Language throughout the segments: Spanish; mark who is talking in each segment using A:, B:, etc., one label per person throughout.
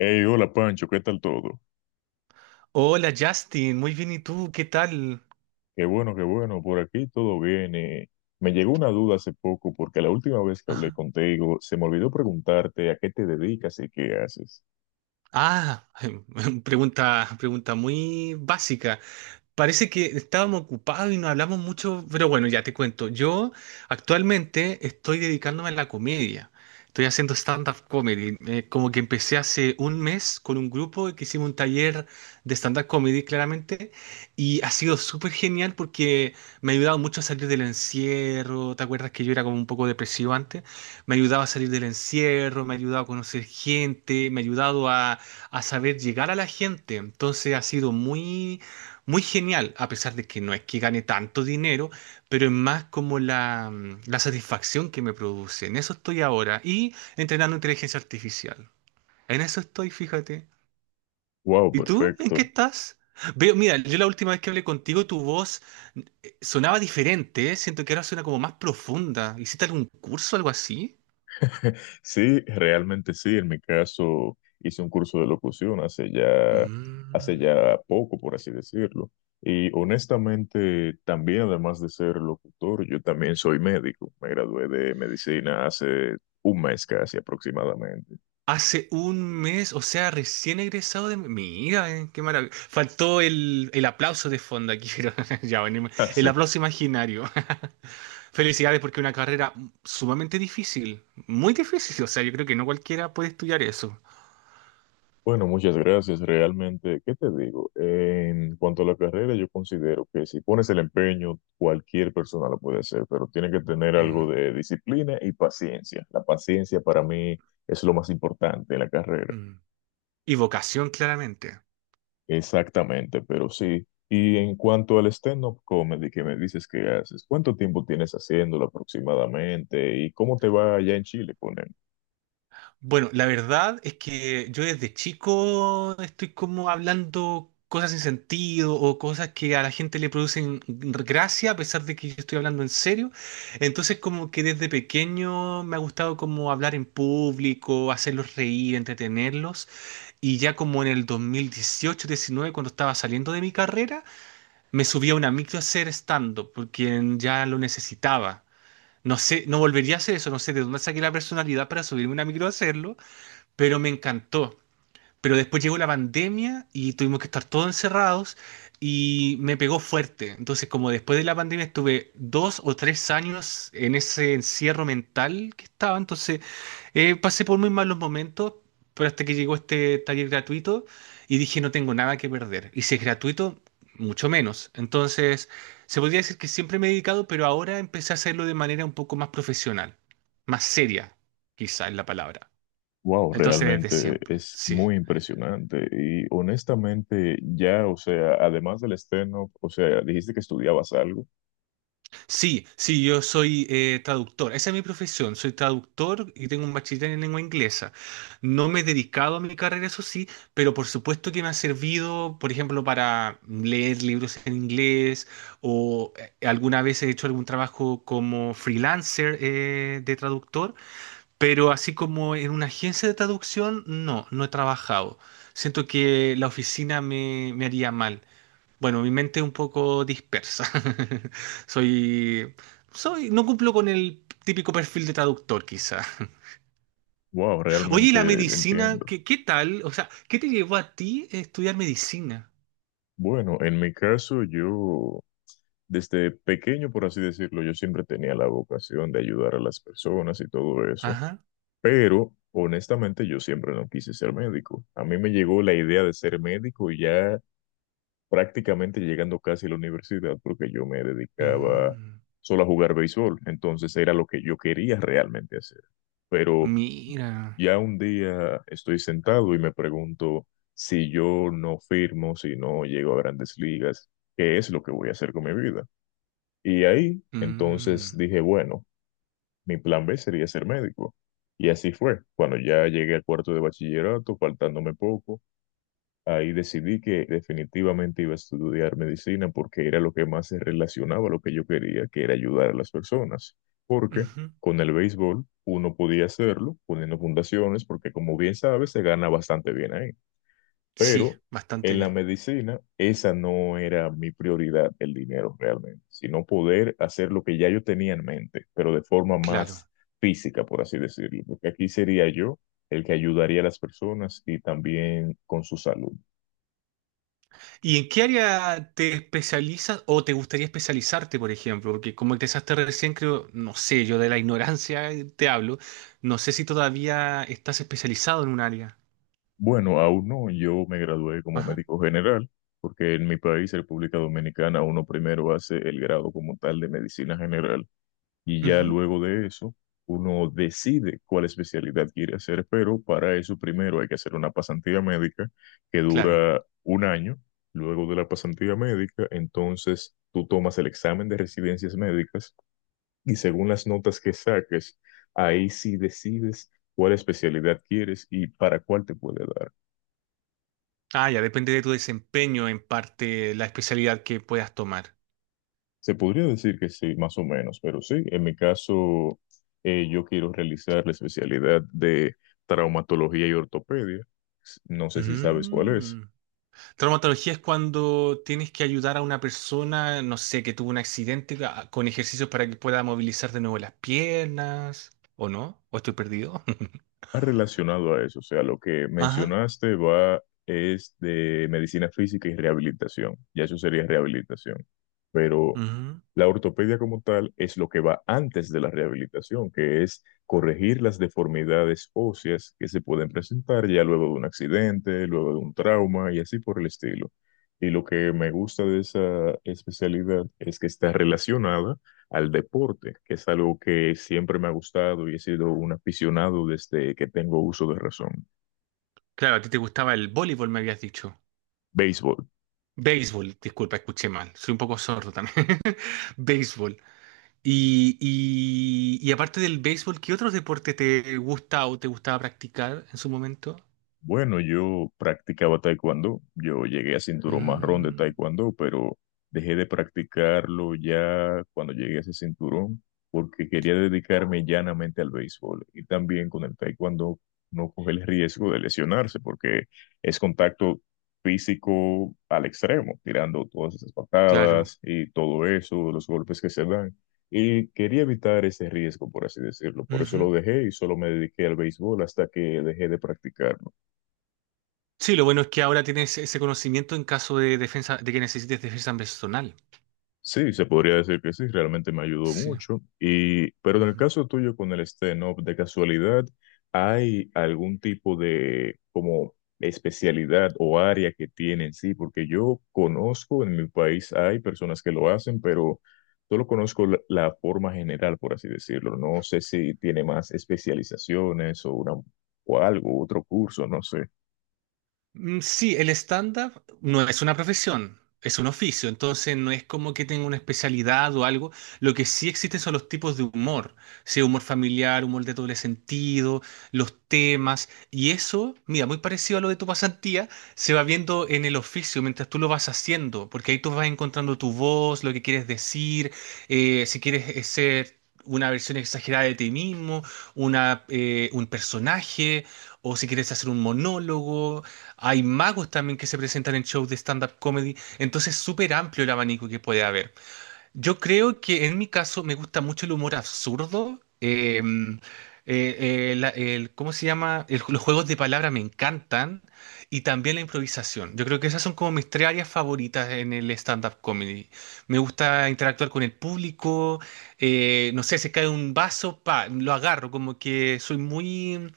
A: Hey, hola Pancho, ¿qué tal todo?
B: Hola Justin, muy bien, ¿y tú? ¿Qué tal?
A: Qué bueno, por aquí todo bien. Me llegó una duda hace poco porque la última vez que hablé
B: Ajá.
A: contigo se me olvidó preguntarte a qué te dedicas y qué haces.
B: Ah, pregunta muy básica. Parece que estábamos ocupados y no hablamos mucho, pero bueno, ya te cuento. Yo actualmente estoy dedicándome a la comedia. Estoy haciendo stand-up comedy. Como que empecé hace un mes con un grupo que hicimos un taller de stand-up comedy, claramente, y ha sido súper genial porque me ha ayudado mucho a salir del encierro. ¿Te acuerdas que yo era como un poco depresivo antes? Me ha ayudado a salir del encierro, me ha ayudado a conocer gente, me ha ayudado a saber llegar a la gente. Entonces ha sido muy genial, a pesar de que no es que gane tanto dinero, pero es más como la satisfacción que me produce. En eso estoy ahora. Y entrenando inteligencia artificial. En eso estoy, fíjate.
A: Wow,
B: ¿Y tú? ¿En qué
A: perfecto.
B: estás? Veo, mira, yo la última vez que hablé contigo, tu voz sonaba diferente, ¿eh? Siento que ahora suena como más profunda. ¿Hiciste algún curso o algo así?
A: Sí, realmente sí, en mi caso hice un curso de locución hace
B: Mm.
A: ya poco, por así decirlo. Y honestamente, también además de ser locutor, yo también soy médico. Me gradué de medicina hace un mes casi aproximadamente.
B: Hace un mes, o sea, recién egresado de... Mira, qué maravilla. Faltó el aplauso de fondo aquí, pero ya venimos. El aplauso imaginario. Felicidades porque es una carrera sumamente difícil, muy difícil. O sea, yo creo que no cualquiera puede estudiar eso.
A: Bueno, muchas gracias. Realmente, ¿qué te digo? En cuanto a la carrera, yo considero que si pones el empeño, cualquier persona lo puede hacer, pero tiene que tener
B: Mm,
A: algo de disciplina y paciencia. La paciencia para mí es lo más importante en la carrera.
B: mm. Y vocación, claramente.
A: Exactamente, pero sí. Y en cuanto al stand-up comedy que me dices que haces, ¿cuánto tiempo tienes haciéndolo aproximadamente y cómo te va allá en Chile con él?
B: Bueno, la verdad es que yo desde chico estoy como hablando cosas sin sentido o cosas que a la gente le producen gracia a pesar de que yo estoy hablando en serio. Entonces como que desde pequeño me ha gustado como hablar en público, hacerlos reír, entretenerlos. Y ya como en el 2018-19, cuando estaba saliendo de mi carrera, me subí a una micro a hacer stand-up porque ya lo necesitaba. No sé, no volvería a hacer eso, no sé de dónde saqué la personalidad para subirme a una micro a hacerlo, pero me encantó. Pero después llegó la pandemia y tuvimos que estar todos encerrados y me pegó fuerte. Entonces, como después de la pandemia estuve dos o tres años en ese encierro mental que estaba, entonces pasé por muy malos momentos, pero hasta que llegó este taller gratuito y dije no tengo nada que perder. Y si es gratuito, mucho menos. Entonces, se podría decir que siempre me he dedicado, pero ahora empecé a hacerlo de manera un poco más profesional, más seria, quizá es la palabra.
A: Wow,
B: Entonces, desde
A: realmente
B: siempre,
A: es
B: sí.
A: muy impresionante y honestamente ya, o sea, además del estreno, o sea, dijiste que estudiabas algo.
B: Sí, sí, yo soy traductor. Esa es mi profesión. Soy traductor y tengo un bachiller en lengua inglesa. No me he dedicado a mi carrera, eso sí, pero por supuesto que me ha servido, por ejemplo, para leer libros en inglés o alguna vez he hecho algún trabajo como freelancer de traductor, pero así como en una agencia de traducción, no, no he trabajado. Siento que la oficina me haría mal. Bueno, mi mente es un poco dispersa. Soy, soy, no cumplo con el típico perfil de traductor, quizá.
A: Wow,
B: Oye, ¿y
A: realmente
B: la medicina?
A: entiendo.
B: ¿ qué tal? O sea, ¿qué te llevó a ti a estudiar medicina?
A: Bueno, en mi caso yo desde pequeño, por así decirlo, yo siempre tenía la vocación de ayudar a las personas y todo eso,
B: Ajá.
A: pero honestamente yo siempre no quise ser médico. A mí me llegó la idea de ser médico ya prácticamente llegando casi a la universidad porque yo me dedicaba
B: Mm,
A: solo a jugar béisbol, entonces era lo que yo quería realmente hacer. Pero
B: mira.
A: ya un día estoy sentado y me pregunto si yo no firmo, si no llego a grandes ligas, ¿qué es lo que voy a hacer con mi vida? Y ahí entonces
B: Mm,
A: dije, bueno, mi plan B sería ser médico. Y así fue. Cuando ya llegué al cuarto de bachillerato, faltándome poco, ahí decidí que definitivamente iba a estudiar medicina porque era lo que más se relacionaba a lo que yo quería, que era ayudar a las personas. Porque
B: ujú.
A: con el béisbol uno podía hacerlo poniendo fundaciones, porque como bien sabes, se gana bastante bien ahí.
B: Sí,
A: Pero
B: bastante
A: en la
B: bien.
A: medicina, esa no era mi prioridad, el dinero realmente, sino poder hacer lo que ya yo tenía en mente, pero de forma
B: Claro.
A: más física, por así decirlo. Porque aquí sería yo el que ayudaría a las personas y también con su salud.
B: ¿Y en qué área te especializas o te gustaría especializarte, por ejemplo? Porque como empezaste recién, creo, no sé, yo de la ignorancia te hablo, no sé si todavía estás especializado en un área.
A: Bueno, aún no, yo me gradué como
B: Ajá.
A: médico general, porque en mi país, República Dominicana, uno primero hace el grado como tal de medicina general y ya
B: Ujú.
A: luego de eso uno decide cuál especialidad quiere hacer, pero para eso primero hay que hacer una pasantía médica que
B: Claro.
A: dura un año. Luego de la pasantía médica, entonces tú tomas el examen de residencias médicas y según las notas que saques, ahí sí decides cuál especialidad quieres y para cuál te puede dar.
B: Ah, ya depende de tu desempeño, en parte, la especialidad que puedas tomar.
A: Se podría decir que sí, más o menos, pero sí, en mi caso, yo quiero realizar la especialidad de traumatología y ortopedia. No sé si sabes cuál es.
B: Mm. Traumatología es cuando tienes que ayudar a una persona, no sé, que tuvo un accidente con ejercicios para que pueda movilizar de nuevo las piernas, ¿o no? ¿O estoy perdido?
A: Relacionado a eso, o sea, lo que
B: Ajá.
A: mencionaste va es de medicina física y rehabilitación, ya eso sería rehabilitación, pero
B: Ujú.
A: la ortopedia como tal es lo que va antes de la rehabilitación, que es corregir las deformidades óseas que se pueden presentar ya luego de un accidente, luego de un trauma y así por el estilo. Y lo que me gusta de esa especialidad es que está relacionada al deporte, que es algo que siempre me ha gustado y he sido un aficionado desde que tengo uso de razón.
B: Claro, a ti te gustaba el voleibol, me habías dicho.
A: Béisbol.
B: Béisbol, disculpa, escuché mal. Soy un poco sordo también. Béisbol. Y aparte del béisbol, ¿qué otros deportes te gusta o te gustaba practicar en su momento?
A: Bueno, yo practicaba taekwondo, yo llegué a cinturón marrón de
B: Mm,
A: taekwondo, pero dejé de practicarlo ya cuando llegué a ese cinturón porque quería dedicarme llanamente al béisbol y también con el taekwondo no coge el riesgo de lesionarse porque es contacto físico al extremo, tirando todas esas
B: claro.
A: patadas y todo eso, los golpes que se dan. Y quería evitar ese riesgo, por así decirlo. Por eso lo
B: Ujú.
A: dejé y solo me dediqué al béisbol hasta que dejé de practicarlo.
B: Sí, lo bueno es que ahora tienes ese conocimiento en caso de defensa, de que necesites defensa personal.
A: Sí, se podría decir que sí, realmente me ayudó
B: Sí.
A: mucho. Y, pero en el
B: Ujú.
A: caso tuyo con el stand-up, de casualidad, ¿hay algún tipo de como especialidad o área que tienen? Sí, porque yo conozco, en mi país hay personas que lo hacen, pero solo conozco la forma general, por así decirlo. No sé si tiene más especializaciones o una o algo, otro curso, no sé.
B: Mm, sí, el stand-up no es una profesión, es un oficio, entonces no es como que tenga una especialidad o algo. Lo que sí existen son los tipos de humor, sí, humor familiar, humor de doble sentido, los temas, y eso, mira, muy parecido a lo de tu pasantía, se va viendo en el oficio mientras tú lo vas haciendo, porque ahí tú vas encontrando tu voz, lo que quieres decir, si quieres ser una versión exagerada de ti mismo, un personaje, o si quieres hacer un monólogo. Hay magos también que se presentan en shows de stand-up comedy. Entonces es súper amplio el abanico que puede haber. Yo creo que en mi caso me gusta mucho el humor absurdo. ¿Cómo se llama? Los juegos de palabra me encantan. Y también la improvisación. Yo creo que esas son como mis tres áreas favoritas en el stand-up comedy. Me gusta interactuar con el público. No sé, se cae un vaso, pa, lo agarro. Como que soy muy,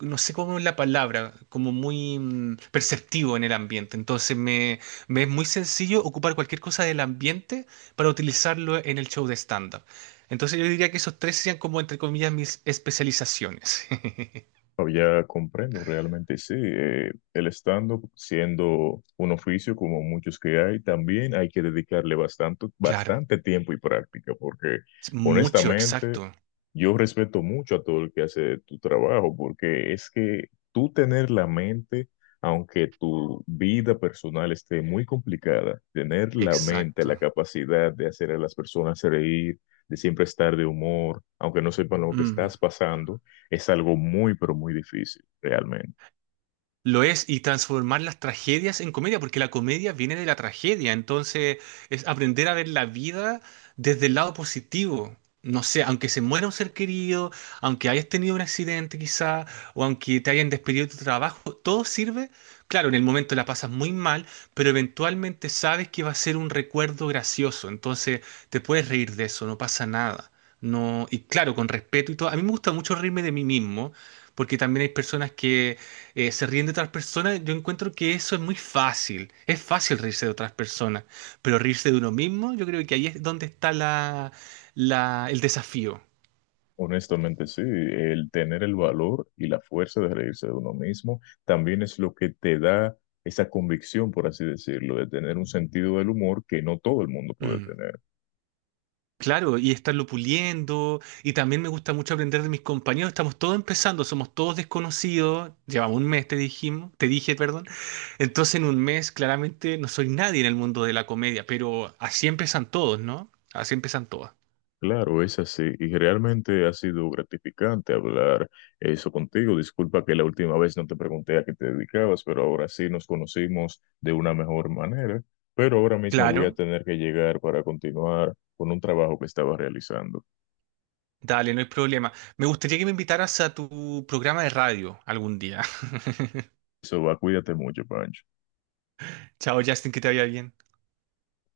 B: no sé cómo es la palabra, como muy perceptivo en el ambiente. Me es muy sencillo ocupar cualquier cosa del ambiente para utilizarlo en el show de stand-up. Entonces yo diría que esos tres serían como, entre comillas, mis especializaciones.
A: Oh, ya comprendo, realmente sí. El stand-up, siendo un oficio como muchos que hay, también hay que dedicarle bastante,
B: Claro,
A: bastante tiempo y práctica, porque
B: es mucho,
A: honestamente
B: exacto,
A: yo respeto mucho a todo el que hace tu trabajo, porque es que tú tener la mente, aunque tu vida personal esté muy complicada, tener la mente, la
B: exacto.
A: capacidad de hacer a las personas reír, de siempre estar de humor, aunque no sepan lo que
B: Mm.
A: estás pasando es algo muy, pero muy difícil, realmente.
B: Lo es, y transformar las tragedias en comedia, porque la comedia viene de la tragedia, entonces es aprender a ver la vida desde el lado positivo. No sé, aunque se muera un ser querido, aunque hayas tenido un accidente quizá, o aunque te hayan despedido de tu trabajo, todo sirve. Claro, en el momento la pasas muy mal, pero eventualmente sabes que va a ser un recuerdo gracioso, entonces te puedes reír de eso, no pasa nada. No, y claro, con respeto y todo. A mí me gusta mucho reírme de mí mismo, porque también hay personas que se ríen de otras personas, yo encuentro que eso es muy fácil. Es fácil reírse de otras personas, pero reírse de uno mismo, yo creo que ahí es donde está el desafío.
A: Honestamente, sí, el tener el valor y la fuerza de reírse de uno mismo también es lo que te da esa convicción, por así decirlo, de tener un sentido del humor que no todo el mundo puede
B: Mm.
A: tener.
B: Claro, y estarlo puliendo, y también me gusta mucho aprender de mis compañeros. Estamos todos empezando, somos todos desconocidos. Llevamos un mes, te dijimos, te dije, perdón. Entonces, en un mes, claramente no soy nadie en el mundo de la comedia, pero así empiezan todos, ¿no? Así empiezan todas.
A: Claro, es así, y realmente ha sido gratificante hablar eso contigo. Disculpa que la última vez no te pregunté a qué te dedicabas, pero ahora sí nos conocimos de una mejor manera. Pero ahora mismo voy a
B: Claro.
A: tener que llegar para continuar con un trabajo que estaba realizando.
B: Dale, no hay problema. Me gustaría que me invitaras a tu programa de radio algún día.
A: Eso va, cuídate mucho, Pancho.
B: Chao, Justin, que te vaya bien.